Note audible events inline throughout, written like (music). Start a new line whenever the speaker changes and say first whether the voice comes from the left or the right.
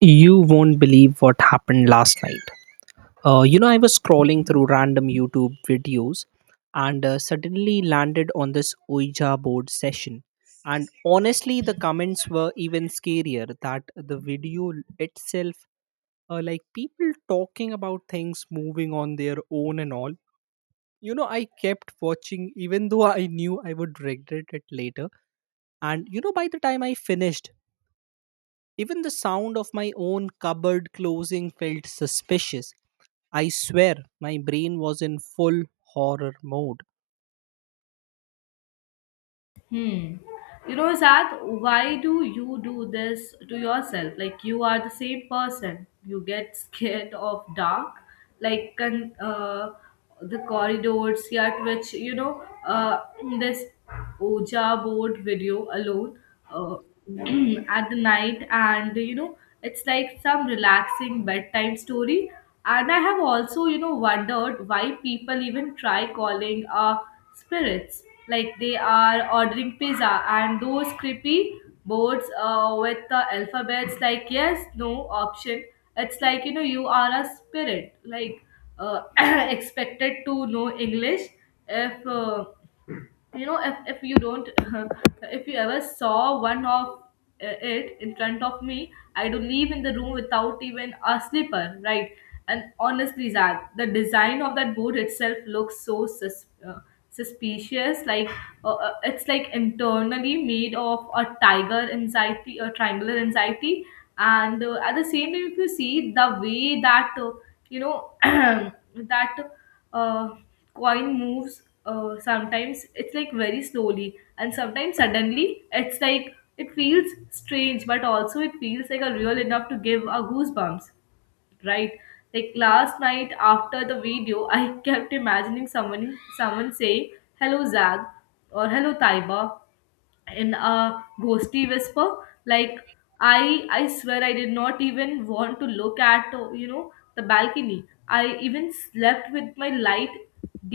right: You won't believe what happened last night. I was scrolling through random YouTube videos and suddenly landed on this Ouija board session. And honestly, the comments were even scarier that the video itself, like people talking about things moving on their own and all. You know, I kept watching even though I knew I would regret it later. And you know, by the time I finished, even the sound of my own cupboard closing felt suspicious. I swear my brain was in full horror mode.
left: Hmm. You know, Zad, why do you do this to yourself? Like, you are the same person. You get (laughs) scared of dark, like the corridors, yet which, this Oja board video alone uh, (clears throat) at the night, and it's like some relaxing bedtime story. And I have also, wondered why people even try calling a spirits like they are ordering pizza and those creepy boards with the alphabets like yes no option. It's like you are a spirit, like uh, (clears throat) expected to know English. If if you don't, (laughs) if you ever saw one of it in front of me, I do leave in the room without even a slipper, right? And honestly, Zach, the design of that boot itself looks so suspicious, like it's like internally made of a tiger anxiety, a triangular anxiety. And at the same time, if you see the way that you know (clears throat) that uh, coin moves, sometimes it's like very slowly and sometimes suddenly, it's like it feels strange, but also it feels like a real enough to give a goosebumps, right? Like last night after the video, (laughs) I kept imagining someone saying hello Zag or hello Taiba in a ghosty whisper. Like I swear, I did not even want to look at the balcony. I even slept with my light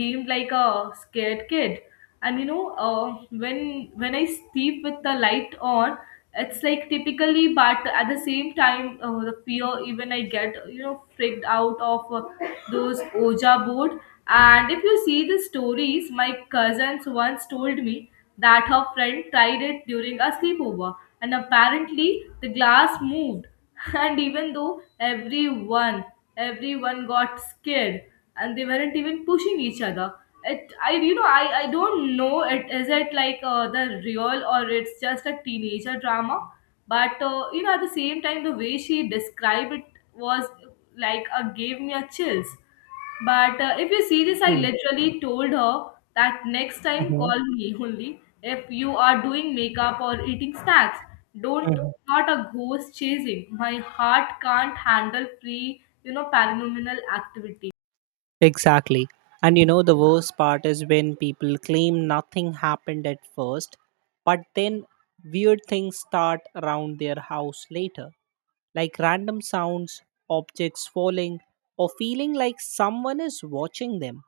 left: dimmed like a scared kid. And when I sleep with the light on, it's like typically, but at the same time, the fear, even I get freaked out of those oja board. And if you see the stories my cousins once told me that her friend tried it during a sleepover, and apparently the glass moved. (laughs) And even though everyone got scared, and they weren't even pushing each other. It, I, you know, I don't know. It is it like the real or it's just a teenager drama. But at the same time, the way she described it was like gave me a chills. But if you see this, I literally told her that next time
right: Mm-hmm.
left: call me only if you are doing makeup or eating snacks. Don't,
right: Hmm.
left: not a ghost chasing. My heart can't handle free, paranormal activity.
right: Exactly. And you know, the worst part is when people claim nothing happened at first, but then weird things start around their house later, like random sounds, objects falling, or feeling like someone is watching them.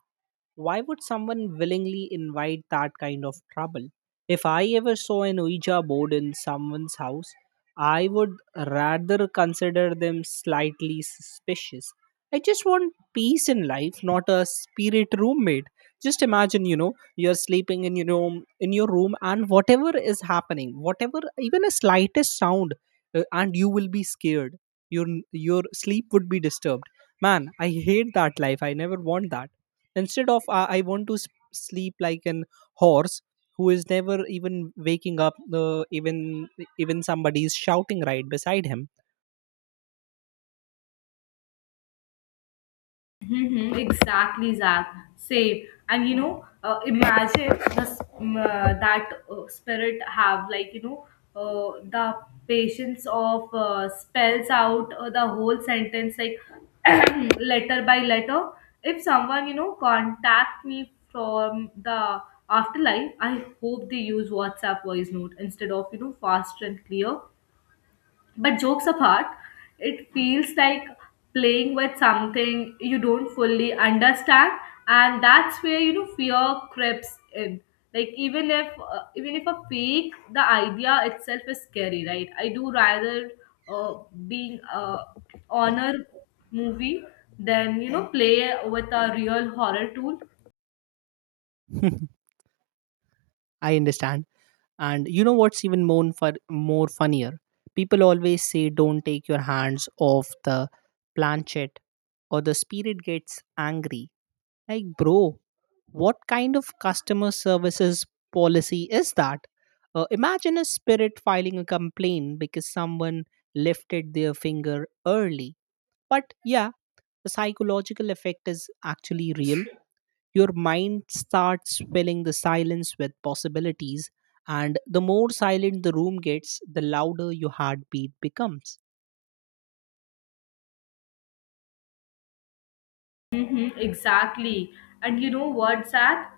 right: Why would someone willingly invite that kind of trouble? If I ever saw an Ouija board in someone's house, I would rather consider them slightly suspicious. I just want peace in life, not a spirit roommate. Just imagine, you know, you're sleeping in your room, and whatever is happening, whatever, even a slightest sound, and you will be scared. Your your sleep would be disturbed. Man, I hate that life. I never want that instead of I want to sleep like an horse who is never even waking up, even even somebody is shouting right beside him.
left: Mm-hmm, exactly, Zach. Same. And imagine that spirit have, like the patience of spells out the whole sentence, like (clears throat) letter by letter. If someone you know contact me from the afterlife, I hope they use WhatsApp voice note instead of faster and clear. But jokes apart, it feels like playing with something you don't fully understand, and that's where fear creeps in. Like even if a fake, the idea itself is scary, right? I do rather uh, being a honor movie than play with a real horror tool.
right: (laughs) I understand. And you know what's even more for more funnier? People always say don't take your hands off the planchet or the spirit gets angry. Like, bro, what kind of customer services policy is that? Imagine a spirit filing a complaint because someone lifted their finger early. But yeah, the psychological effect is actually real. Your mind starts filling the silence with possibilities, and the more silent the room gets, the louder your heartbeat becomes.
left: Mm-hmm, exactly. And you know what's that?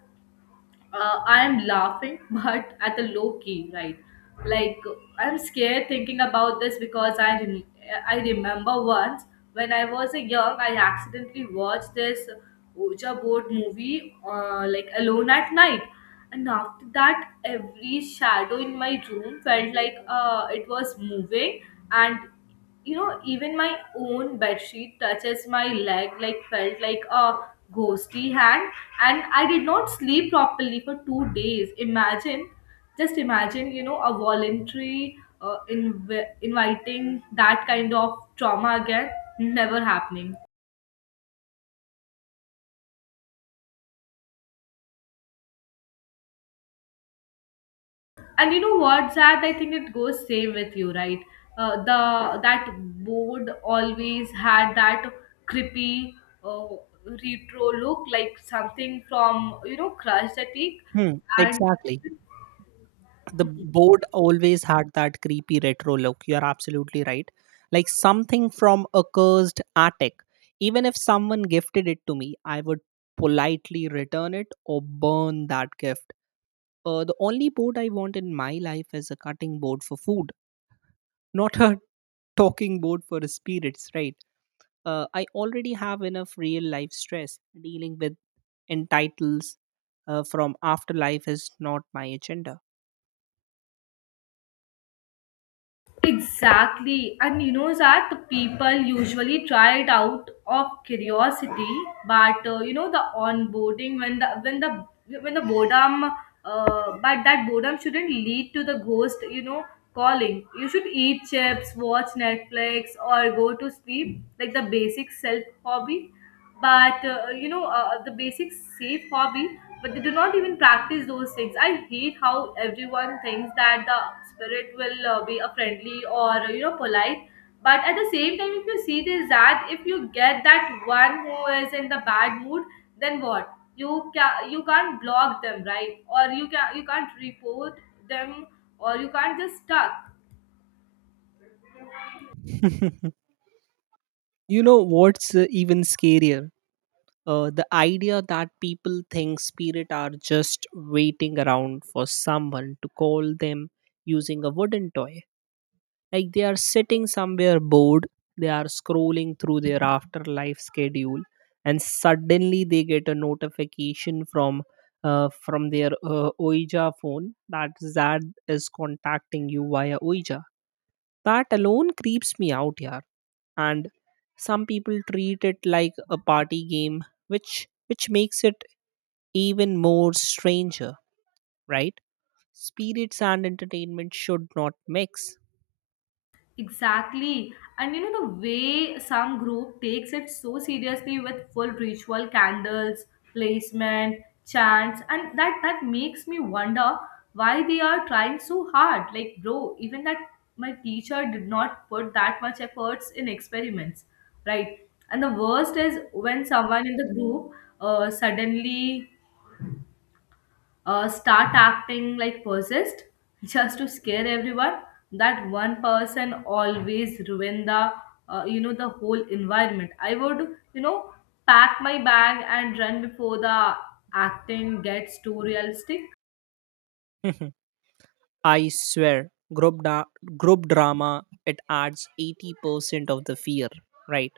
left: I'm laughing, (laughs) but at a low key, right? Like I'm scared thinking about this because I remember once when I was a young, I accidentally watched this Ouija board movie, like alone at night, and after that, every shadow in my room felt like it was moving, and even my own bedsheet touches my leg, like felt like a ghostly hand. And I did not sleep properly for 2 days. Imagine, just imagine, a voluntary inviting that kind of trauma again. Never happening. And you know what, Zad? I think it goes same with you, right? The That board always had that creepy uh, retro look, like something from Crush the Teak,
right: Hmm,
left: and
right: exactly. The
left: (laughs)
right: board always had that creepy retro look. You're absolutely right. Like something from a cursed attic. Even if someone gifted it to me, I would politely return it or burn that gift. The only board I want in my life is a cutting board for food, not a (laughs) talking board for spirits, right? I already have enough real life stress. Dealing with entitles from afterlife is not my agenda.
left: Exactly. And you know that the people usually try it out of curiosity, but the onboarding when the boredom, but that boredom shouldn't lead to the ghost. You know, calling. You should eat chips, watch Netflix, or go to sleep, like the basic self hobby, but the basic safe hobby. But they do not even practice those things. I hate how everyone thinks that the spirit will be a friendly or polite. But at the same time, if you see this, that if you get that one who is in the bad mood, then what you can't block them, right? Or you can't report them, or you can't just stuck.
right: (laughs) You know what's even scarier? The idea that people think spirit are just waiting around for someone to call them using a wooden toy. Like they are sitting somewhere bored, they are scrolling through their afterlife schedule, and suddenly they get a notification from their Ouija phone that Zad is contacting you via Ouija. That alone creeps me out, yeah, and some people treat it like a party game, which makes it even more stranger, right? Spirits and entertainment should not mix.
left: Exactly. And you know, the way some group takes it so seriously with full ritual, candles, placement, chants, and that makes me wonder why they are trying so hard. Like, bro, even that, my teacher did not put that much efforts in experiments, right? And the worst is when someone in the group suddenly start acting like possessed, (laughs) just to scare everyone. That one person always ruin the the whole environment. I would, pack my bag and run before the acting gets too realistic.
right: (laughs) I swear group drama, it adds 80% of the fear, right?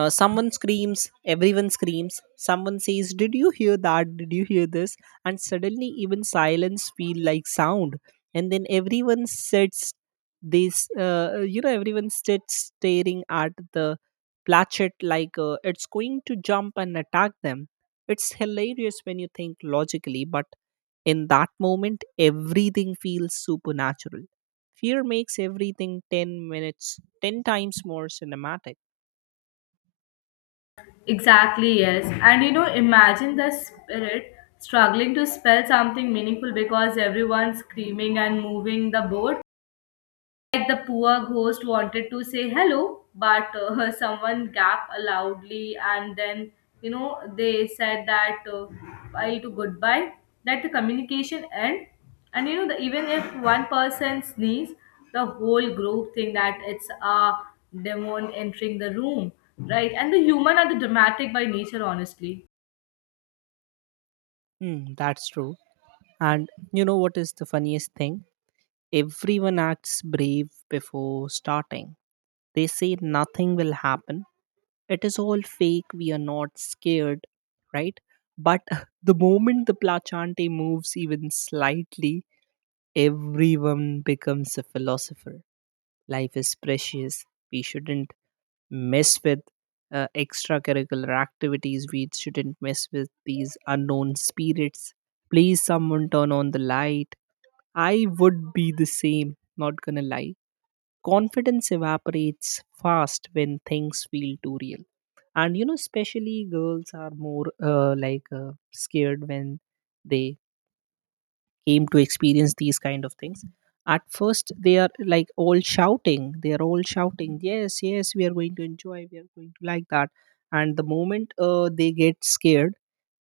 right: Someone screams, everyone screams. Someone says did you hear that, did you hear this, and suddenly even silence feel like sound. And then everyone sits, this you know everyone sits staring at the plachet like it's going to jump and attack them. It's hilarious when you think logically, but in that moment everything feels supernatural. Fear makes everything 10 minutes 10 times more cinematic.
left: Exactly, yes. And you know, imagine the spirit struggling to spell something meaningful because everyone's screaming and moving the board, like the poor ghost wanted to say hello, but (laughs) someone gaped loudly, and then they said that bye to goodbye, that the communication end, and even if one person sneeze, the whole group think that it's a demon entering the room, right? And the human are the dramatic by nature, honestly.
right: Hmm, that's true. And you know what is the funniest thing? Everyone acts brave before starting. They say nothing will happen. It is all fake. We are not scared, right? But (laughs) the moment the Plachante moves even slightly, everyone becomes a philosopher. Life is precious. We shouldn't mess with extracurricular activities. We shouldn't mess with these unknown spirits. Please, someone turn on the light. I would be the same, not gonna lie. Confidence evaporates fast when things feel too real. And you know, especially girls are more scared when they came to experience these kind of things. At first, they are like all shouting. They are all shouting, yes, yes, we are going to enjoy. We are going to like that. And the moment they get scared,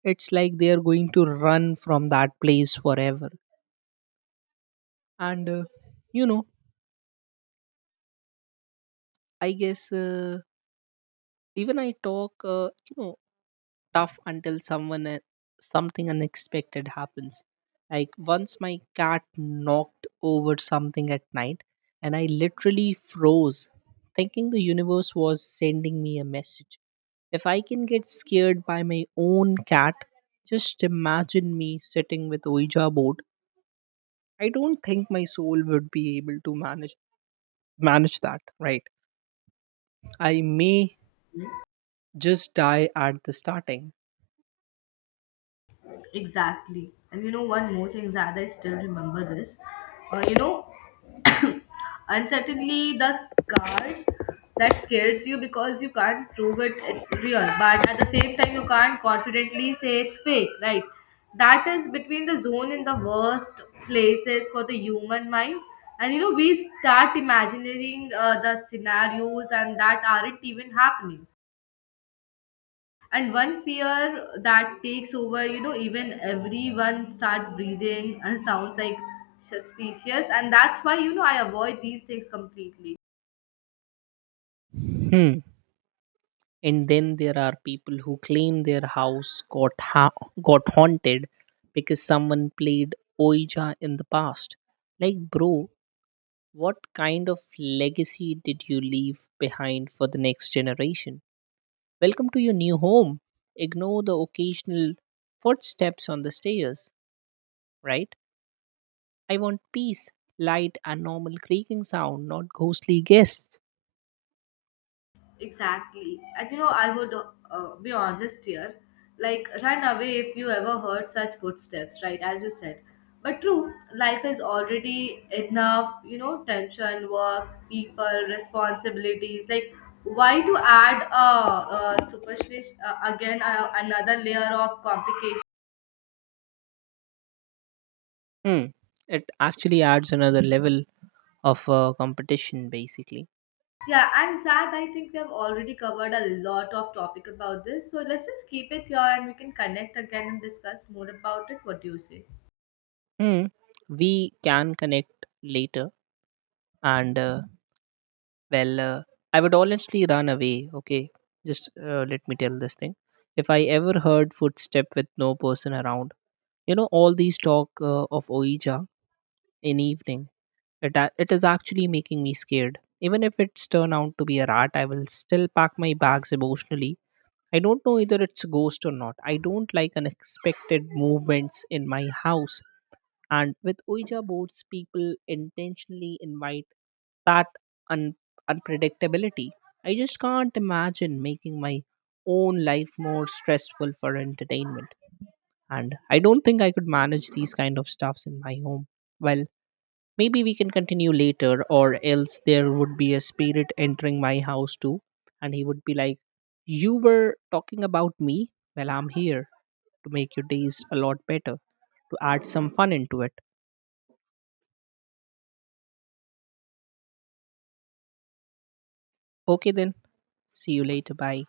right: it's like they are going to run from that place forever. And you know, I guess. Uh, even I talk, tough until someone something unexpected happens. Like once my cat knocked over something at night, and I literally froze, thinking the universe was sending me a message. If I can get scared by my own cat, just imagine me sitting with Ouija board. I don't think my soul would be able to manage that, right? I may just die at the starting.
left: Exactly. And you know, one more thing, Zad, I still remember this. Uh, you know, (coughs) uncertainly the scars that scares you because you can't prove it, it's real. But at the same time, you can't confidently say it's fake, right? That is between the zone and the worst places for the human mind. And you know, we start imagining the scenarios and that aren't even happening, and one fear that takes over, even everyone start breathing and sounds like suspicious, and that's why I avoid these things completely.
right: Hmm. And then there are people who claim their house got haunted because someone played Ouija in the past. Like, bro, what kind of legacy did you leave behind for the next generation? Welcome to your new home. Ignore the occasional footsteps on the stairs, right? I want peace, light, and normal creaking sound, not ghostly guests.
left: Exactly. And you know, I would be honest here. Like, run away if you ever heard such footsteps, right? As you said. But true, life is already enough, you know, tension, work, people, responsibilities. Like, why to add a superstition, again, another layer of complication?
right: Hmm. It actually adds another level of competition, basically.
left: Yeah, and Zad, I think we have already covered a lot of topic about this. So let's just keep it here and we can connect again and discuss more about it. What do you say?
right: Hmm. We can connect later. And well, uh, I would honestly run away. Okay, just let me tell this thing. If I ever heard footstep with no person around, you know, all these talk of Oija in evening, it is actually making me scared. Even if it's turn out to be a rat, I will still pack my bags emotionally. I don't know either it's a ghost or not. I don't like unexpected movements in my house. And with Ouija boards, people intentionally invite that un- unpredictability. I just can't imagine making my own life more stressful for entertainment. And I don't think I could manage these kind of stuffs in my home. Well, maybe we can continue later, or else there would be a spirit entering my house too. And he would be like, you were talking about me? Well, I'm here to make your days a lot better, to add some fun into it. Okay, then. See you later. Bye.